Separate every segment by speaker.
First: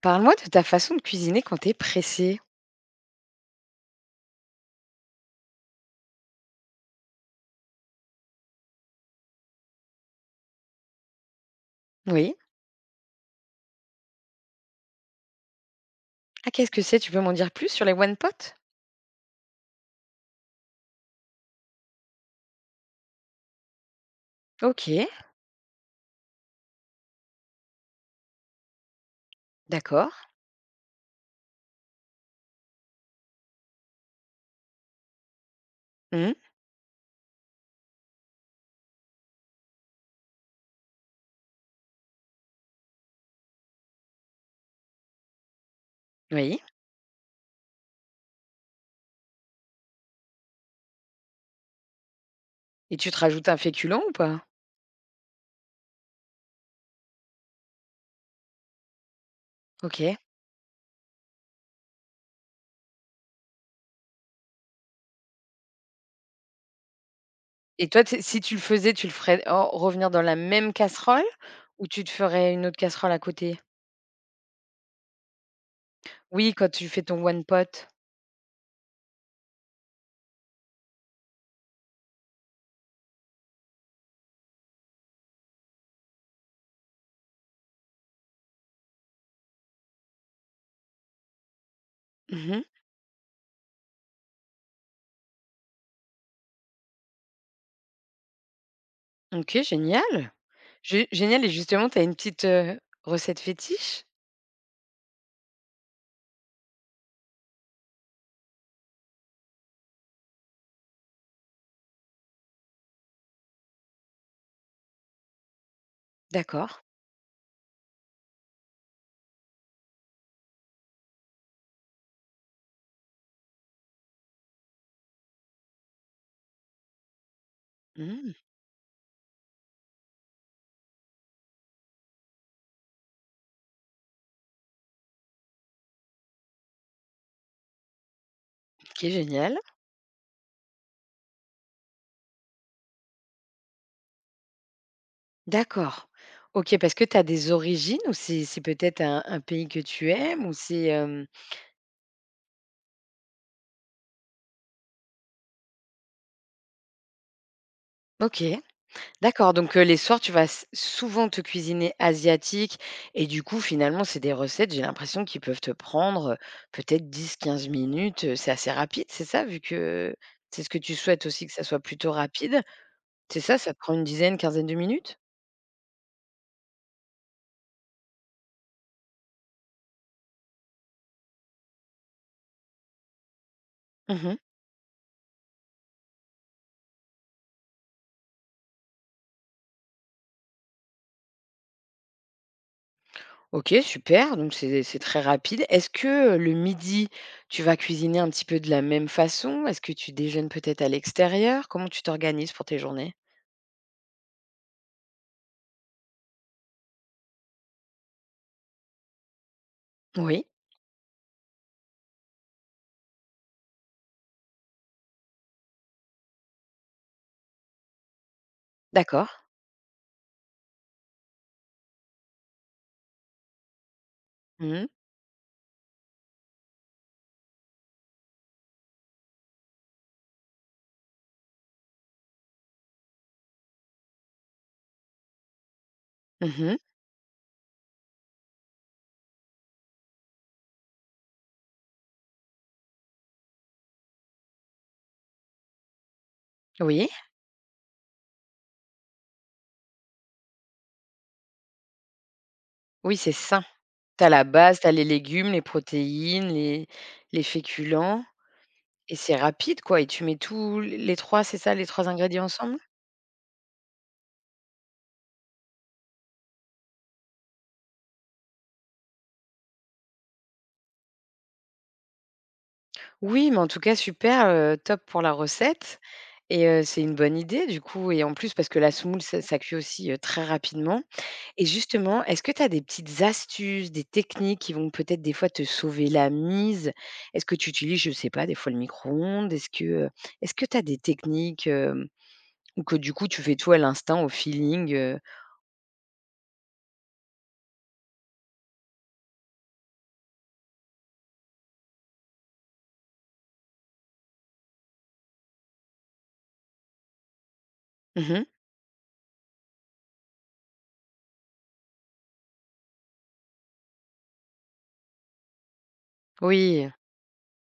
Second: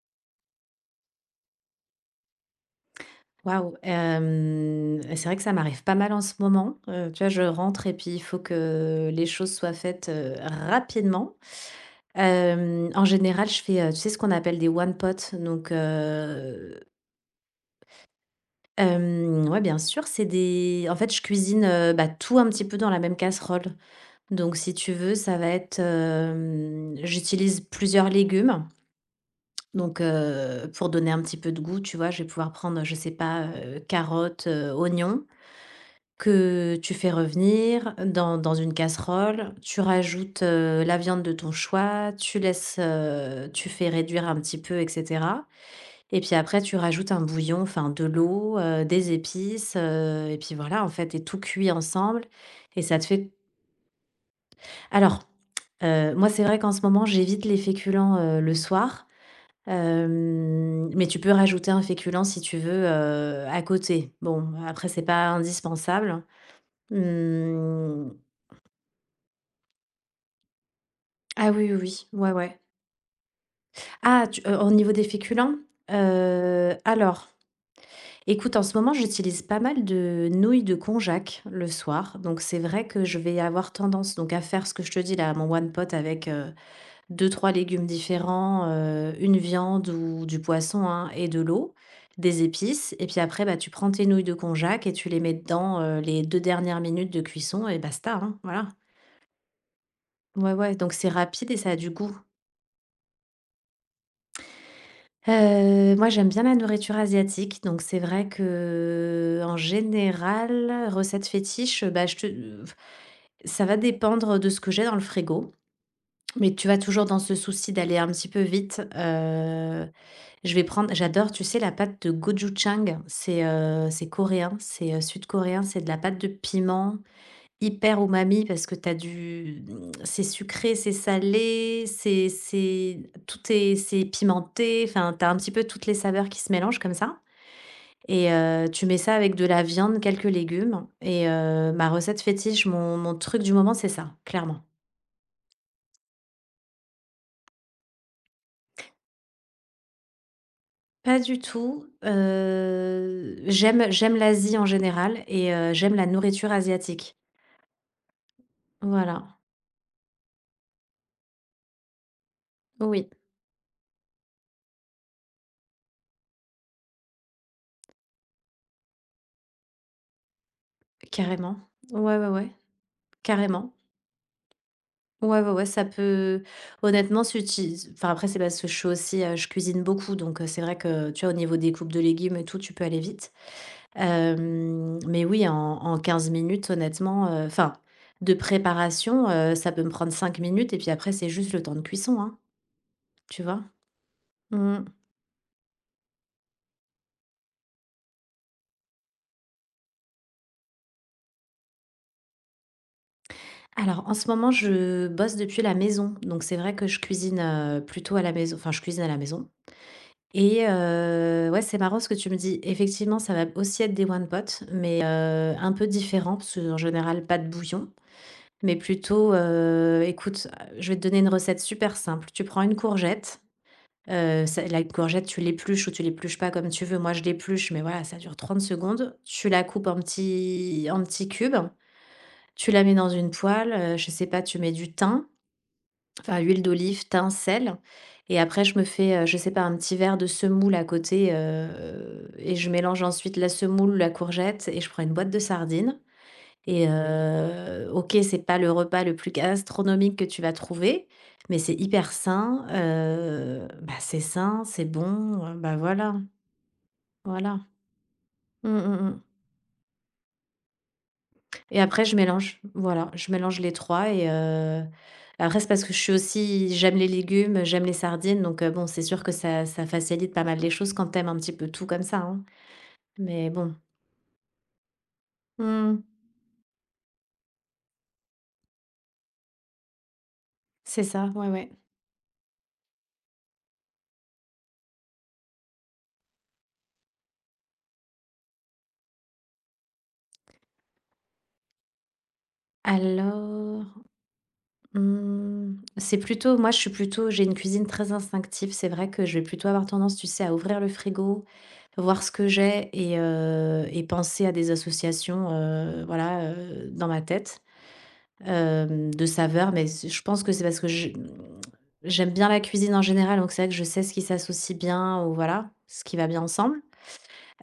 Speaker 1: Parle-moi de ta façon de cuisiner quand t'es pressé.
Speaker 2: Waouh, c'est vrai que ça m'arrive pas mal en ce moment. Tu vois, je rentre et puis il faut que les choses soient faites, rapidement.
Speaker 1: Oui.
Speaker 2: En général, je fais, tu sais ce qu'on appelle des one pot, donc,
Speaker 1: Ah, qu'est-ce que c'est? Tu peux m'en dire plus sur les one pot?
Speaker 2: ouais, bien sûr, c'est des, en fait, je cuisine, bah, tout un petit peu dans la même casserole. Donc, si tu
Speaker 1: OK,
Speaker 2: veux, ça va être, j'utilise plusieurs légumes, donc,
Speaker 1: d'accord.
Speaker 2: pour donner un petit peu de goût, tu vois, je vais pouvoir prendre, je sais pas, carottes, oignons.
Speaker 1: Mmh,
Speaker 2: Que tu fais revenir dans une casserole, tu rajoutes, la viande de ton choix, tu laisses, tu fais réduire un petit peu, et cetera, et puis
Speaker 1: oui.
Speaker 2: après tu rajoutes un bouillon, enfin de l'eau, des épices, et puis voilà, en fait, et tout cuit ensemble et
Speaker 1: Et
Speaker 2: ça te
Speaker 1: tu te
Speaker 2: fait.
Speaker 1: rajoutes un féculent ou pas?
Speaker 2: Alors, moi c'est vrai qu'en ce moment j'évite les féculents, le soir.
Speaker 1: OK.
Speaker 2: Mais tu peux rajouter un féculent si tu veux, à côté. Bon, après c'est pas indispensable.
Speaker 1: Et toi,
Speaker 2: Mmh.
Speaker 1: tu si tu le faisais, tu le ferais en revenir dans la même casserole
Speaker 2: Ah oui, oui,
Speaker 1: ou tu te
Speaker 2: oui, ouais,
Speaker 1: ferais
Speaker 2: ouais.
Speaker 1: une autre casserole à côté?
Speaker 2: Ah, tu au niveau des féculents?
Speaker 1: Oui, quand tu fais ton
Speaker 2: Alors,
Speaker 1: one pot.
Speaker 2: écoute, en ce moment, j'utilise pas mal de nouilles de konjac le soir, donc c'est vrai que je vais avoir tendance donc à faire ce que je te dis là, mon one pot avec, 2-3 légumes différents, une viande ou du poisson, hein, et de l'eau, des
Speaker 1: Mmh,
Speaker 2: épices, et puis après, bah, tu prends tes nouilles de konjac et tu les mets dedans, les 2 dernières minutes de cuisson, et basta, hein, voilà.
Speaker 1: OK, génial.
Speaker 2: Ouais, ouais, donc
Speaker 1: Gé
Speaker 2: c'est
Speaker 1: génial
Speaker 2: rapide
Speaker 1: et
Speaker 2: et ça a du
Speaker 1: justement, tu as
Speaker 2: goût.
Speaker 1: une petite, recette fétiche?
Speaker 2: Moi, j'aime bien la nourriture asiatique, donc c'est vrai que en général, recette fétiche, bah, je te euh, ça va dépendre de ce que j'ai dans le frigo, mais tu
Speaker 1: D'accord.
Speaker 2: vas toujours dans ce souci d'aller un petit peu vite, je vais prendre, j'adore, tu sais, la pâte de gochujang, c'est coréen, c'est, sud-coréen, c'est de la pâte de piment, hyper
Speaker 1: Mmh,
Speaker 2: umami parce que t'as du c'est sucré, c'est salé, c'est tout est c'est pimenté, enfin, t'as un petit peu toutes les saveurs qui se mélangent comme ça. Et tu mets
Speaker 1: OK,
Speaker 2: ça avec de
Speaker 1: génial.
Speaker 2: la viande, quelques légumes, et ma recette fétiche, mon truc du moment, c'est ça, clairement.
Speaker 1: D'accord. OK, parce que tu as des origines ou c'est peut-être un pays que tu aimes ou c'est,
Speaker 2: Pas
Speaker 1: hem
Speaker 2: du tout, j'aime l'Asie en général, et j'aime la nourriture asiatique.
Speaker 1: OK,
Speaker 2: Voilà,
Speaker 1: d'accord, donc les soirs, tu vas s souvent te cuisiner asiatique
Speaker 2: oui,
Speaker 1: et du coup, finalement, c'est des recettes, j'ai l'impression, qui peuvent te prendre, peut-être 10, 15 minutes, c'est assez rapide, c'est ça? Vu que c'est ce que tu souhaites aussi, que
Speaker 2: carrément.
Speaker 1: ça soit plutôt
Speaker 2: Ouais, ouais, ouais,
Speaker 1: rapide. C'est ça, ça
Speaker 2: carrément.
Speaker 1: te prend une dizaine, quinzaine de minutes?
Speaker 2: Ouais, ouais, ouais, ça peut honnêtement s'utilise, enfin, après, c'est parce que je suis aussi, je cuisine beaucoup, donc c'est vrai que, tu vois, au niveau des coupes de légumes et tout, tu peux aller vite.
Speaker 1: Mmh,
Speaker 2: Mais oui, en 15 minutes, honnêtement, enfin, de préparation, ça peut me prendre 5 minutes, et puis après, c'est juste le temps de cuisson, hein, tu vois?
Speaker 1: OK, super, donc
Speaker 2: Mmh.
Speaker 1: c'est très rapide. Est-ce que, le midi, tu vas cuisiner un petit peu de la même façon? Est-ce que tu déjeunes peut-être à l'extérieur? Comment tu t'organises pour tes journées?
Speaker 2: Alors, en ce moment, je bosse depuis la maison, donc c'est vrai que je cuisine, plutôt à la maison, enfin, je cuisine à la maison.
Speaker 1: Oui,
Speaker 2: Et ouais, c'est marrant ce que tu me dis. Effectivement, ça va aussi être des one pot, mais, un peu différent parce qu'en général, pas de bouillon, mais plutôt,
Speaker 1: d'accord.
Speaker 2: écoute, je vais te donner une recette super simple. Tu prends une courgette, ça la
Speaker 1: Mmh mh.
Speaker 2: courgette, tu l'épluches ou tu l'épluches pas comme tu veux. Moi, je l'épluche, mais voilà, ça dure 30 secondes. Tu la coupes en petits cubes, tu la mets dans une poêle, je sais pas, tu mets du thym, enfin, huile
Speaker 1: Mmh.
Speaker 2: d'olive, thym, sel, et après je me fais, je sais pas, un petit verre de semoule à côté, et je mélange ensuite la semoule, la courgette, et je prends une boîte de sardines. Et
Speaker 1: Oui.
Speaker 2: OK, c'est pas le repas le plus gastronomique que tu vas trouver, mais c'est hyper sain,
Speaker 1: Oui, c'est sain.
Speaker 2: bah, c'est
Speaker 1: T'as la
Speaker 2: sain,
Speaker 1: base,
Speaker 2: c'est
Speaker 1: t'as les
Speaker 2: bon,
Speaker 1: légumes, les
Speaker 2: bah, voilà,
Speaker 1: protéines, les
Speaker 2: voilà.
Speaker 1: féculents
Speaker 2: Mmh mh,
Speaker 1: et
Speaker 2: mmh.
Speaker 1: c'est rapide, quoi et tu mets tous l les 3 c'est ça,
Speaker 2: Et
Speaker 1: les
Speaker 2: après
Speaker 1: 3
Speaker 2: je
Speaker 1: ingrédients
Speaker 2: mélange,
Speaker 1: ensemble?
Speaker 2: voilà, je mélange les trois, et après c'est parce que je suis aussi, j'aime les légumes, j'aime les sardines, donc bon, c'est sûr que ça facilite pas mal les choses quand t'aimes un petit peu tout comme ça, hein. Mais
Speaker 1: Oui, mais en
Speaker 2: bon,
Speaker 1: tout cas super, top pour la recette
Speaker 2: mmh,
Speaker 1: et c'est une bonne idée du coup et en plus parce que la semoule ça ça cuit aussi, très rapidement.
Speaker 2: c'est ça, ouais,
Speaker 1: Et
Speaker 2: ouais.
Speaker 1: justement, est-ce que tu as des petites astuces, des techniques qui vont peut-être des fois te sauver la mise? Est-ce que tu utilises, je ne sais pas, des fois le micro-ondes? Est-ce que tu as des techniques, ou que du coup tu fais tout à
Speaker 2: Alors,
Speaker 1: l'instinct, au feeling,
Speaker 2: mmh, c'est plutôt, moi je suis plutôt, j'ai une cuisine très instinctive, c'est vrai que je vais plutôt avoir tendance, tu sais, à ouvrir le frigo, voir ce que j'ai, et penser à des associations, voilà, dans ma tête.
Speaker 1: Mmh.
Speaker 2: De saveurs, mais c je pense que c'est parce que je j'aime bien la cuisine en général, donc c'est vrai que je sais ce qui s'associe bien, ou voilà, ce qui va bien ensemble.
Speaker 1: Oui,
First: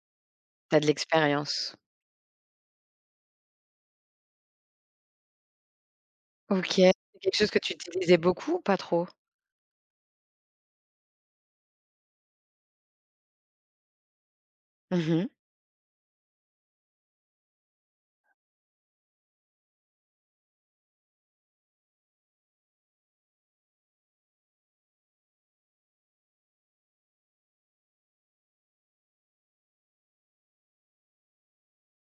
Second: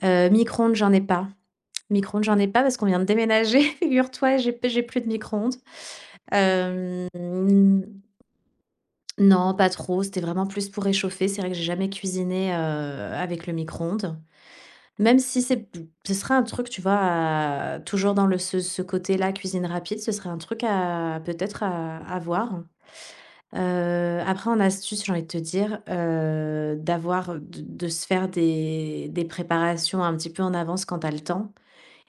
Speaker 2: Micro-ondes,
Speaker 1: tu as de
Speaker 2: j'en ai pas.
Speaker 1: l'expérience.
Speaker 2: Micro-ondes, j'en ai pas parce qu'on vient de déménager, figure-toi, j'ai plus de micro-ondes.
Speaker 1: OK. C'est
Speaker 2: Hem,
Speaker 1: quelque chose que tu utilisais beaucoup ou pas trop?
Speaker 2: non, pas trop, c'était vraiment plus pour réchauffer. C'est vrai que j'ai jamais cuisiné, avec le micro-ondes. Même
Speaker 1: Mmh.
Speaker 2: si c'est ce serait un truc, tu vois, à toujours dans le ce ce côté-là, cuisine rapide, ce serait un truc à peut-être à voir. Après, en astuce, j'ai envie de te dire, d'avoir de se faire des préparations un petit peu en avance quand t'as le temps,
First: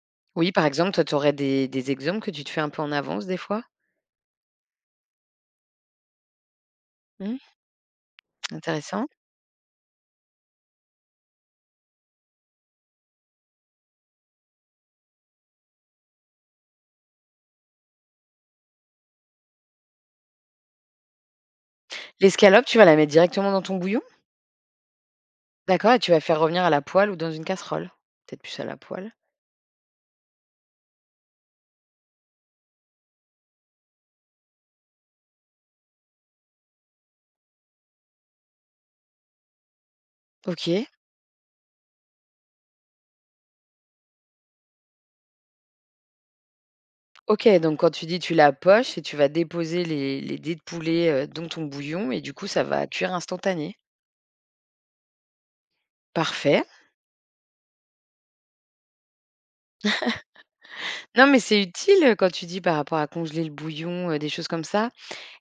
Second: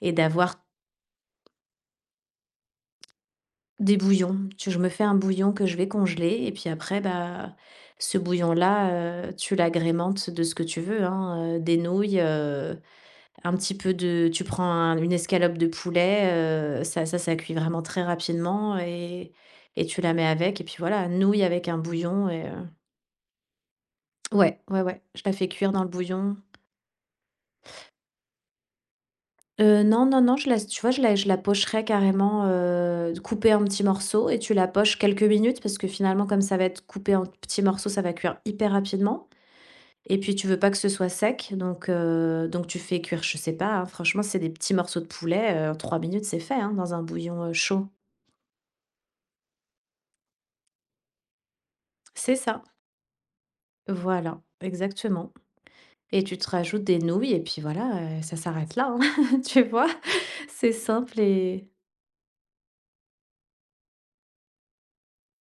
Speaker 2: et
Speaker 1: Oui,
Speaker 2: d'avoir
Speaker 1: par exemple, toi, tu aurais des exemples que tu te fais un peu en avance des fois?
Speaker 2: des bouillons. Tu Je me fais un bouillon que je vais congeler, et puis après,
Speaker 1: Mmh,
Speaker 2: bah, ce
Speaker 1: intéressant.
Speaker 2: bouillon-là, tu l'agrémentes de ce que tu veux, hein, des nouilles, un petit peu de, tu prends un une escalope de poulet, ça cuit vraiment très rapidement, et tu la mets avec, et puis voilà, nouilles avec un bouillon
Speaker 1: L'escalope, tu vas la mettre directement dans ton bouillon?
Speaker 2: Ouais, ouais, ouais, je la fais cuire dans le
Speaker 1: D'accord et tu vas
Speaker 2: bouillon.
Speaker 1: faire revenir à la poêle ou dans une casserole? Peut-être plus à la poêle.
Speaker 2: Non, non, non, je la tu vois, je la pocherai carrément, coupée en petits morceaux, et tu la poches quelques minutes parce que finalement, comme ça va être coupé en petits morceaux, ça va cuire hyper rapidement. Et puis tu veux pas que
Speaker 1: OK.
Speaker 2: ce soit sec, donc tu fais cuire, je sais pas, hein, franchement, c'est des petits morceaux de poulet, en 3 minutes, c'est fait, hein, dans un bouillon,
Speaker 1: OK, donc
Speaker 2: chaud.
Speaker 1: quand tu dis tu la poches et tu vas déposer les dés de poulet, dans ton bouillon et du
Speaker 2: C'est
Speaker 1: coup,
Speaker 2: ça,
Speaker 1: ça va cuire instantané.
Speaker 2: voilà, exactement, et tu te
Speaker 1: Parfait.
Speaker 2: rajoutes des nouilles et puis voilà, ça s'arrête là, hein, tu vois? C'est simple
Speaker 1: Non, mais c'est
Speaker 2: et...
Speaker 1: utile, quand tu dis par rapport à congeler le bouillon, des choses comme ça.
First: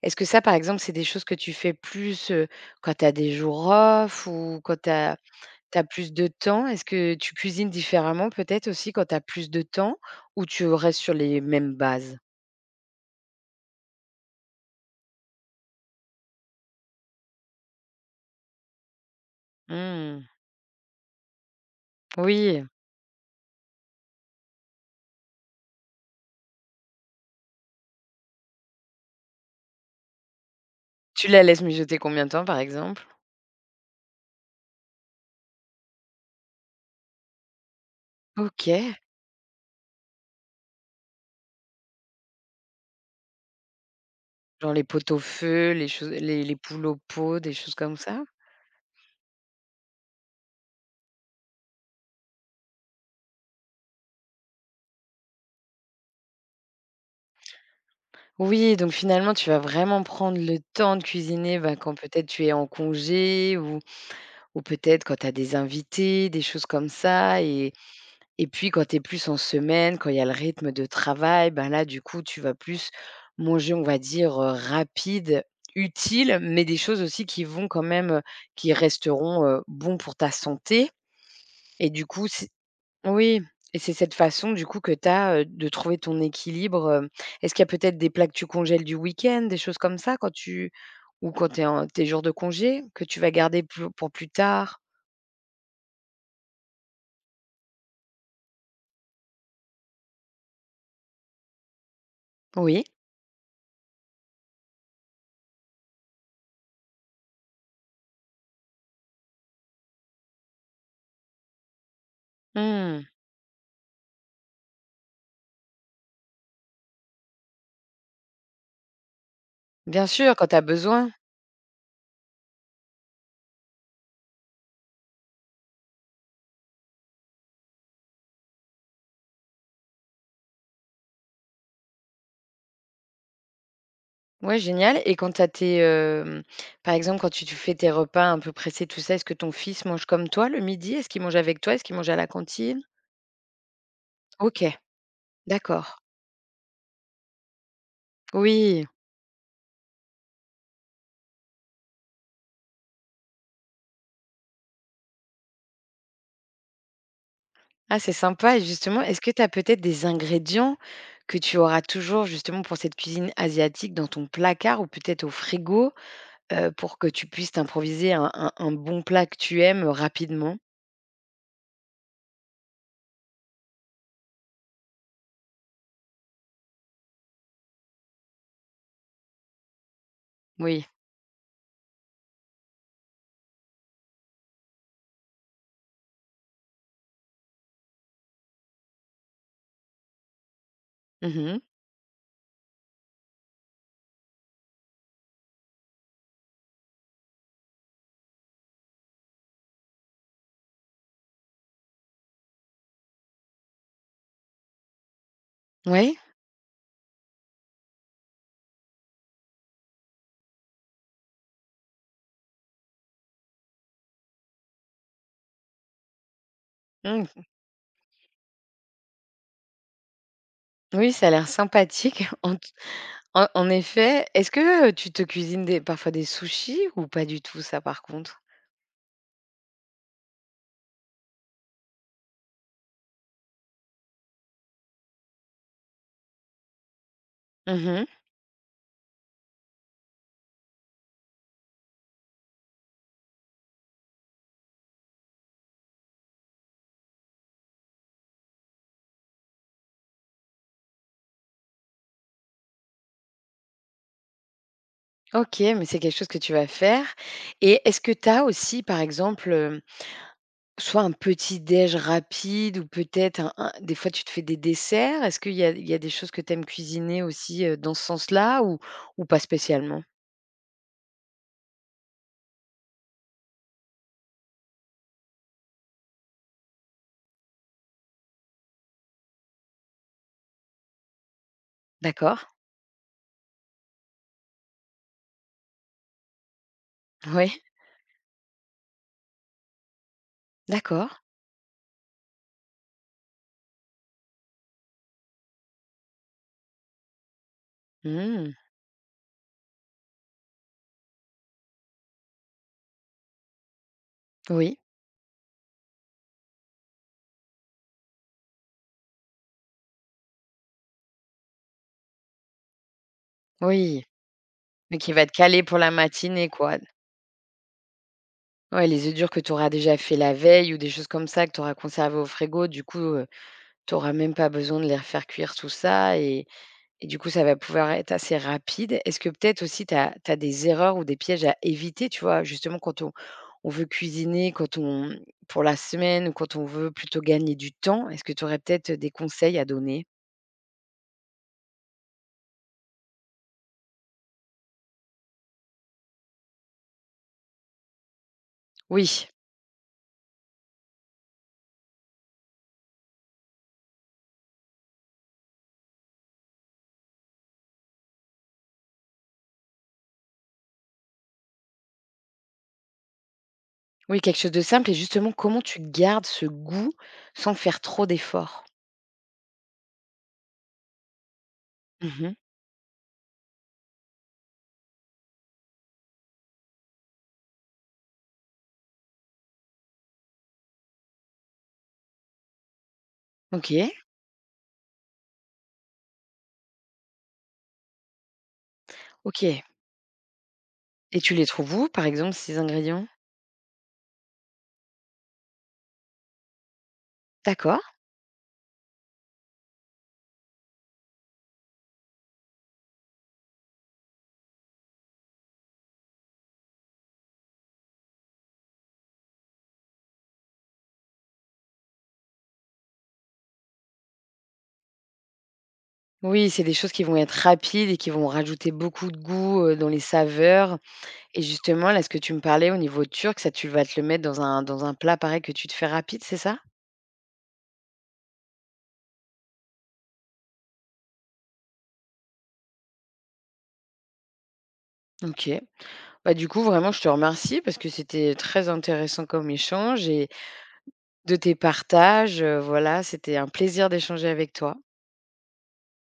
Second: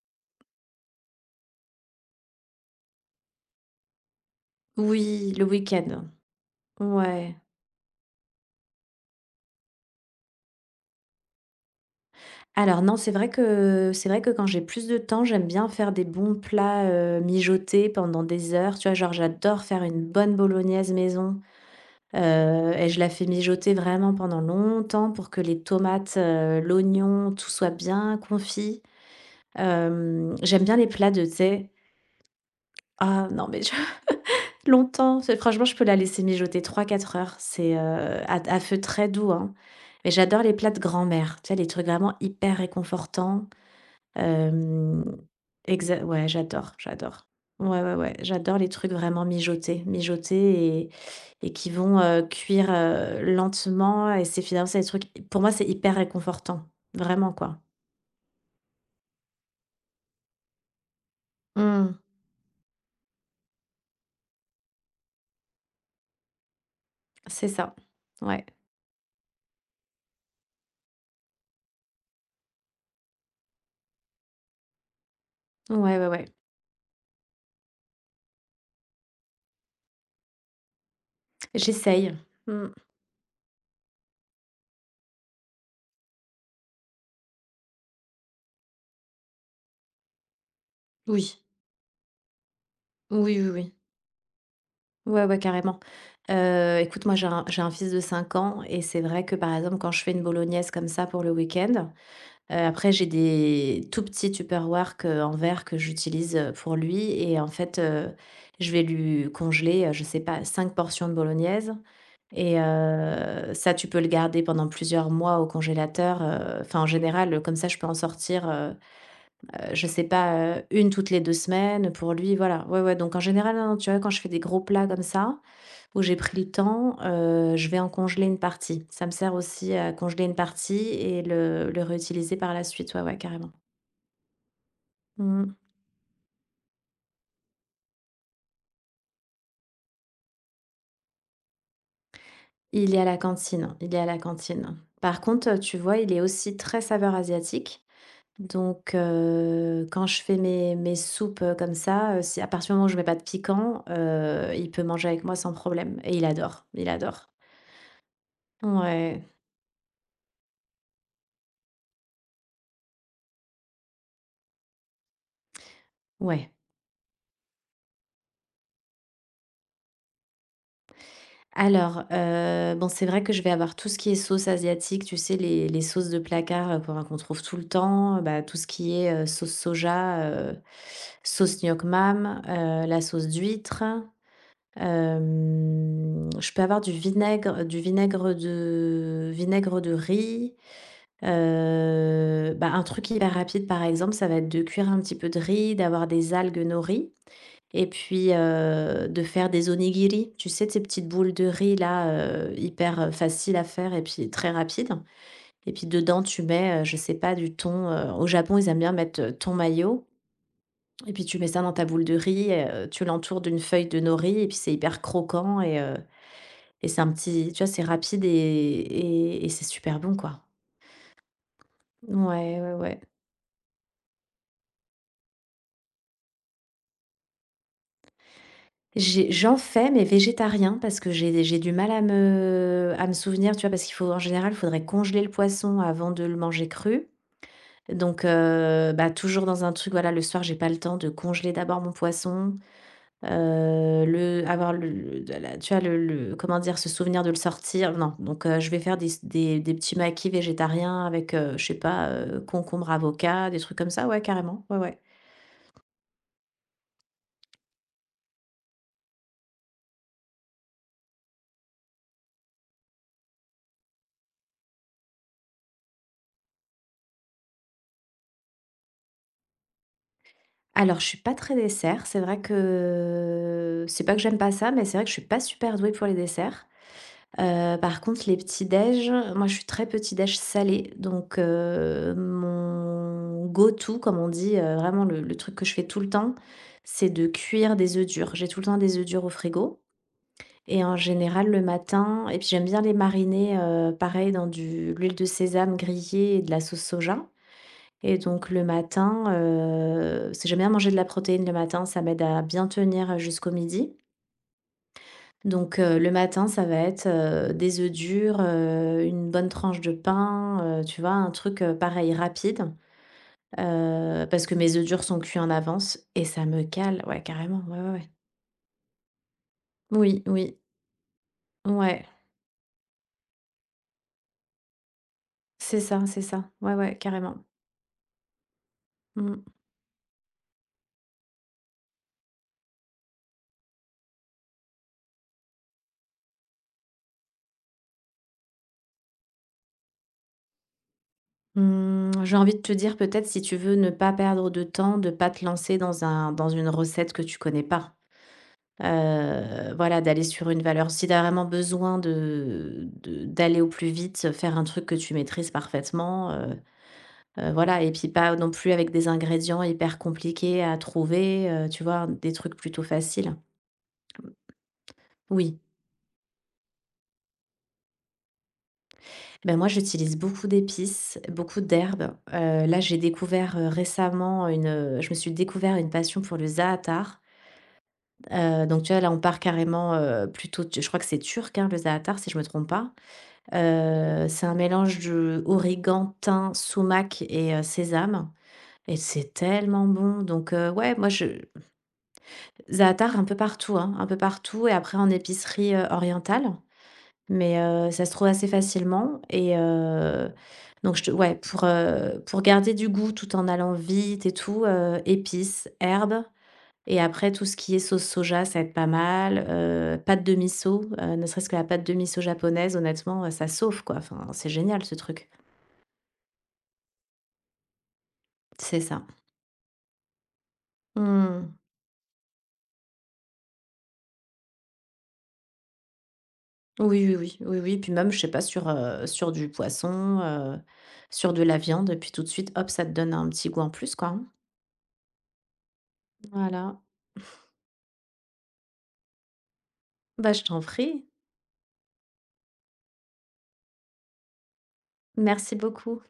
Speaker 1: Est-ce que ça, par exemple, c'est des choses que tu fais plus, quand tu as des jours off ou quand tu as
Speaker 2: Oui, le week-end.
Speaker 1: plus de temps? Est-ce que tu
Speaker 2: Ouais.
Speaker 1: cuisines différemment peut-être aussi quand tu as plus de temps ou tu restes sur les mêmes bases?
Speaker 2: Alors non, c'est vrai que quand j'ai plus de temps, j'aime bien faire des bons plats, mijotés pendant des heures, tu vois? Genre, j'adore faire une
Speaker 1: Mmh,
Speaker 2: bonne bolognaise maison,
Speaker 1: oui.
Speaker 2: et je la fais mijoter vraiment pendant longtemps pour que les tomates, l'oignon, tout soit bien confit. J'aime bien les plats de
Speaker 1: Tu la laisses
Speaker 2: tu
Speaker 1: mijoter combien de temps, par exemple?
Speaker 2: ah non, mais longtemps, c'est, franchement, je peux la laisser mijoter trois quatre heures. C'est, à feu
Speaker 1: OK.
Speaker 2: très doux, hein. Mais j'adore les plats de grand-mère, tu sais, les trucs vraiment hyper réconfortants.
Speaker 1: Genre les
Speaker 2: Hem,
Speaker 1: pot-au-feu, les
Speaker 2: exa
Speaker 1: choses
Speaker 2: Ouais,
Speaker 1: les
Speaker 2: j'adore,
Speaker 1: poules au
Speaker 2: j'adore.
Speaker 1: pot, des choses
Speaker 2: Ouais, ouais,
Speaker 1: comme
Speaker 2: ouais,
Speaker 1: ça?
Speaker 2: j'adore les trucs vraiment mijotés, mijotés, et qui vont, cuire, lentement, et c'est finalement, c'est des trucs pour moi, c'est hyper réconfortant, vraiment, quoi.
Speaker 1: Oui, donc finalement, tu vas vraiment prendre le temps de cuisiner, bah,
Speaker 2: Mmh,
Speaker 1: quand peut-être tu es en congé ou peut-être quand tu as des invités, des choses comme ça
Speaker 2: c'est ça. Ouais.
Speaker 1: et puis quand tu es plus en semaine, quand il y a le rythme de travail, ben là, du coup, tu vas plus manger, on va dire, rapide,
Speaker 2: Ouais, ouais, ouais.
Speaker 1: utile, mais des choses aussi qui vont quand même, qui resteront, bons pour ta santé et du
Speaker 2: J'essaye.
Speaker 1: coup, si.
Speaker 2: Mmh.
Speaker 1: Oui et c'est cette façon du coup que tu as, de trouver ton équilibre, est-ce qu'il y a peut-être des plats que tu congèles du week-end, des choses comme ça quand tu ou
Speaker 2: Oui.
Speaker 1: quand tu es en tes jours de congé, que tu vas
Speaker 2: Oui, oui,
Speaker 1: garder
Speaker 2: oui.
Speaker 1: pou pour plus tard?
Speaker 2: Ouais, ouais, carrément. Écoute, moi, j'ai un fils de 5 ans, et c'est vrai que, par exemple, quand je fais une bolognaise comme ça pour le week-end,
Speaker 1: Oui.
Speaker 2: après j'ai des tout petits Tupperware que en verre que j'utilise, pour lui, et en fait, je vais lui congeler, je sais pas, 5 portions de bolognaise. Et
Speaker 1: Mmh.
Speaker 2: ça, tu peux le garder pendant plusieurs mois au congélateur, enfin, en général, comme ça, je peux en sortir, je sais
Speaker 1: Bien sûr, quand
Speaker 2: pas,
Speaker 1: tu as
Speaker 2: 1 toutes
Speaker 1: besoin.
Speaker 2: les 2 semaines pour lui, voilà. Ouais, ouais, donc en général, non, tu vois, quand je fais des gros plats comme ça, où j'ai pris le temps, je vais en congeler une partie. Ça me sert aussi à congeler une partie et le réutiliser par la suite. Ouais, ouais, carrément.
Speaker 1: Ouais, génial et quand tu
Speaker 2: Mmh.
Speaker 1: tes, par exemple, quand tu tu fais tes repas un peu pressés, tout ça, est-ce que ton fils mange comme toi le midi? Est-ce qu'il mange avec toi? Est-ce qu'il mange à la cantine?
Speaker 2: Il est à la cantine, il est à la
Speaker 1: OK,
Speaker 2: cantine. Par contre, tu vois,
Speaker 1: d'accord.
Speaker 2: il est aussi très saveur asiatique.
Speaker 1: Oui.
Speaker 2: Donc, quand je fais mes soupes, comme ça, si à partir du moment où je mets pas de piquant, il peut manger avec moi sans problème, et il adore, il adore.
Speaker 1: Ah, c'est sympa et justement, est-ce
Speaker 2: Ouais,
Speaker 1: que tu as peut-être des ingrédients que tu auras toujours justement pour cette cuisine asiatique dans ton placard ou peut-être au frigo,
Speaker 2: ouais.
Speaker 1: pour que tu puisses t'improviser un bon plat que tu aimes, rapidement?
Speaker 2: Alors, bon, c'est vrai que je vais avoir tout ce qui est sauce asiatique, tu sais, les sauces de placard, qu'on trouve tout le temps, bah, tout ce qui est, sauce soja,
Speaker 1: Oui.
Speaker 2: sauce gnoc mam, la sauce d'huître, je peux avoir du vinaigre de riz.
Speaker 1: Mmh.
Speaker 2: Bah, un truc hyper rapide, par exemple, ça va être de cuire un petit peu de riz, d'avoir des algues nori. Et puis, de faire des onigiri, tu sais, de ces petites boules de riz là, hyper, faciles à faire et puis très rapides. Et puis
Speaker 1: Oui.
Speaker 2: dedans, tu mets, je sais pas, du thon, au Japon, ils aiment bien mettre, thon mayo et puis tu mets ça dans ta boule de riz, tu l'entoures d'une feuille de nori et puis c'est hyper croquant et et c'est un
Speaker 1: Mmh.
Speaker 2: petit, tu vois, c'est rapide et c'est super bon, quoi.
Speaker 1: Oui, ça a l'air sympathique en
Speaker 2: Ouais, ouais, ouais.
Speaker 1: en en effet. Est-ce que, tu te cuisines des parfois des sushis ou pas du tout ça par contre?
Speaker 2: J'ai j'en fais, mais végétarien, parce que j'ai du mal à me souvenir, tu vois? Parce qu'il faut en général, il faudrait congeler le poisson avant de le manger cru.
Speaker 1: Mmh,
Speaker 2: Donc, bah, toujours dans un truc, voilà, le soir, j'ai pas le temps de congeler d'abord mon poisson, le avoir le de la, tu vois? Le comment dire? Se souvenir de le sortir, non. Donc, je vais faire des petits maquis végétariens avec, je sais pas, concombre, avocat, des trucs comme ça, ouais, carrément, ouais, ouais.
Speaker 1: OK, mais c'est quelque chose que tu vas faire et est-ce que tu as aussi par exemple, soit un petit déj rapide ou peut-être un des fois tu te fais des desserts. Est-ce qu'il y a il y a des choses que tu aimes cuisiner aussi, dans ce sens-là ou pas spécialement?
Speaker 2: Alors, je suis pas très dessert. C'est vrai que c'est pas que j'aime pas ça, mais c'est vrai que je suis pas super douée pour les desserts. Par contre, les petits déj, moi, je suis très petit déj salé, donc
Speaker 1: D'accord,
Speaker 2: mon go to, comme on dit, vraiment le truc que je fais tout le temps, c'est de
Speaker 1: oui
Speaker 2: cuire des œufs durs. J'ai tout le temps des œufs durs au frigo et en
Speaker 1: d'accord.
Speaker 2: général le matin, et puis j'aime bien les mariner, pareil dans de l'huile de sésame grillée et de la sauce soja. Et donc
Speaker 1: Mmh.
Speaker 2: le matin, parce que j'aime bien manger de la protéine le matin, ça m'aide à bien tenir jusqu'au midi.
Speaker 1: Oui,
Speaker 2: Donc le matin, ça va être, des œufs durs, une bonne tranche de pain, tu vois? Un truc, pareil rapide,
Speaker 1: oui,
Speaker 2: parce que mes œufs
Speaker 1: mais
Speaker 2: durs
Speaker 1: qui
Speaker 2: sont
Speaker 1: va te
Speaker 2: cuits en
Speaker 1: caler pour la
Speaker 2: avance et ça
Speaker 1: matinée
Speaker 2: me
Speaker 1: quoi.
Speaker 2: cale, ouais, carrément, ouais, ouais, ouais.
Speaker 1: Ouais, les œufs durs que tu auras déjà fait
Speaker 2: Oui,
Speaker 1: la
Speaker 2: oui,
Speaker 1: veille ou des choses comme ça que tu auras
Speaker 2: ouais,
Speaker 1: conservées au frigo, du coup, tu auras même pas besoin de les refaire cuire tout
Speaker 2: c'est ça,
Speaker 1: ça
Speaker 2: c'est
Speaker 1: et
Speaker 2: ça. Ouais, ouais,
Speaker 1: Et du coup, ça
Speaker 2: carrément.
Speaker 1: va pouvoir être assez rapide. Est-ce que
Speaker 2: Mmh.
Speaker 1: peut-être aussi tu as des erreurs ou des pièges à éviter, tu vois? Justement quand on veut cuisiner, quand on pour la semaine ou quand on veut plutôt gagner du temps, est-ce que tu aurais peut-être des conseils à donner?
Speaker 2: Mmh, j'ai envie de te dire peut-être si tu veux ne pas perdre de temps, de pas te lancer dans une recette que tu connais pas.
Speaker 1: Oui,
Speaker 2: Voilà, d'aller sur une valeur si tu as vraiment besoin de d'aller au plus vite, faire un truc que tu maîtrises parfaitement, voilà, et puis pas non plus avec des ingrédients hyper compliqués à trouver, tu vois? Des trucs plutôt faciles.
Speaker 1: oui, quelque chose de simple et justement
Speaker 2: Oui,
Speaker 1: comment tu gardes ce goût sans faire trop d'efforts?
Speaker 2: ben, moi, j'utilise beaucoup d'épices, beaucoup d'herbes,
Speaker 1: Mmh,
Speaker 2: là, j'ai découvert, récemment une, je me suis découvert une passion pour le za'atar. Donc tu vois, là, on part carrément, plutôt je crois que c'est turc, hein, le za'atar, si je me trompe pas.
Speaker 1: OK,
Speaker 2: C'est un mélange de origan, thym, sumac et sésame, et c'est
Speaker 1: OK
Speaker 2: tellement bon, donc ouais, moi
Speaker 1: et
Speaker 2: je
Speaker 1: tu les trouves où par exemple ces ingrédients?
Speaker 2: za'atar un peu partout, hein, un peu partout et après en épicerie, orientale, mais
Speaker 1: D'accord.
Speaker 2: ça se trouve assez facilement. Donc je te ouais, pour garder du goût tout en allant vite et tout, épices, herbes, et après tout ce qui est sauce soja, ça va être pas mal, pâte de miso, ne serait-ce que la pâte de miso japonaise, honnêtement, ça sauve, quoi, enfin, c'est génial ce truc.
Speaker 1: Oui, c'est des choses qui vont être rapides et qui vont rajouter
Speaker 2: C'est ça.
Speaker 1: beaucoup de goût, dans les saveurs. Et
Speaker 2: Mmh.
Speaker 1: justement, là, ce que tu me parlais au niveau turc, ça, tu vas te le mettre dans un plat pareil que tu te fais rapide, c'est ça?
Speaker 2: Oui, oui, oui, oui, oui. Puis même, je sais pas, sur, sur du poisson, sur de la viande, et puis tout de suite, hop, ça te donne un petit goût en plus, quoi, hein.
Speaker 1: OK. Bah, du coup,
Speaker 2: Voilà.
Speaker 1: vraiment, je te remercie parce que c'était très intéressant comme échange et
Speaker 2: Bah, je t'en prie.
Speaker 1: de tes partages, voilà, c'était un plaisir d'échanger avec toi.
Speaker 2: Merci beaucoup.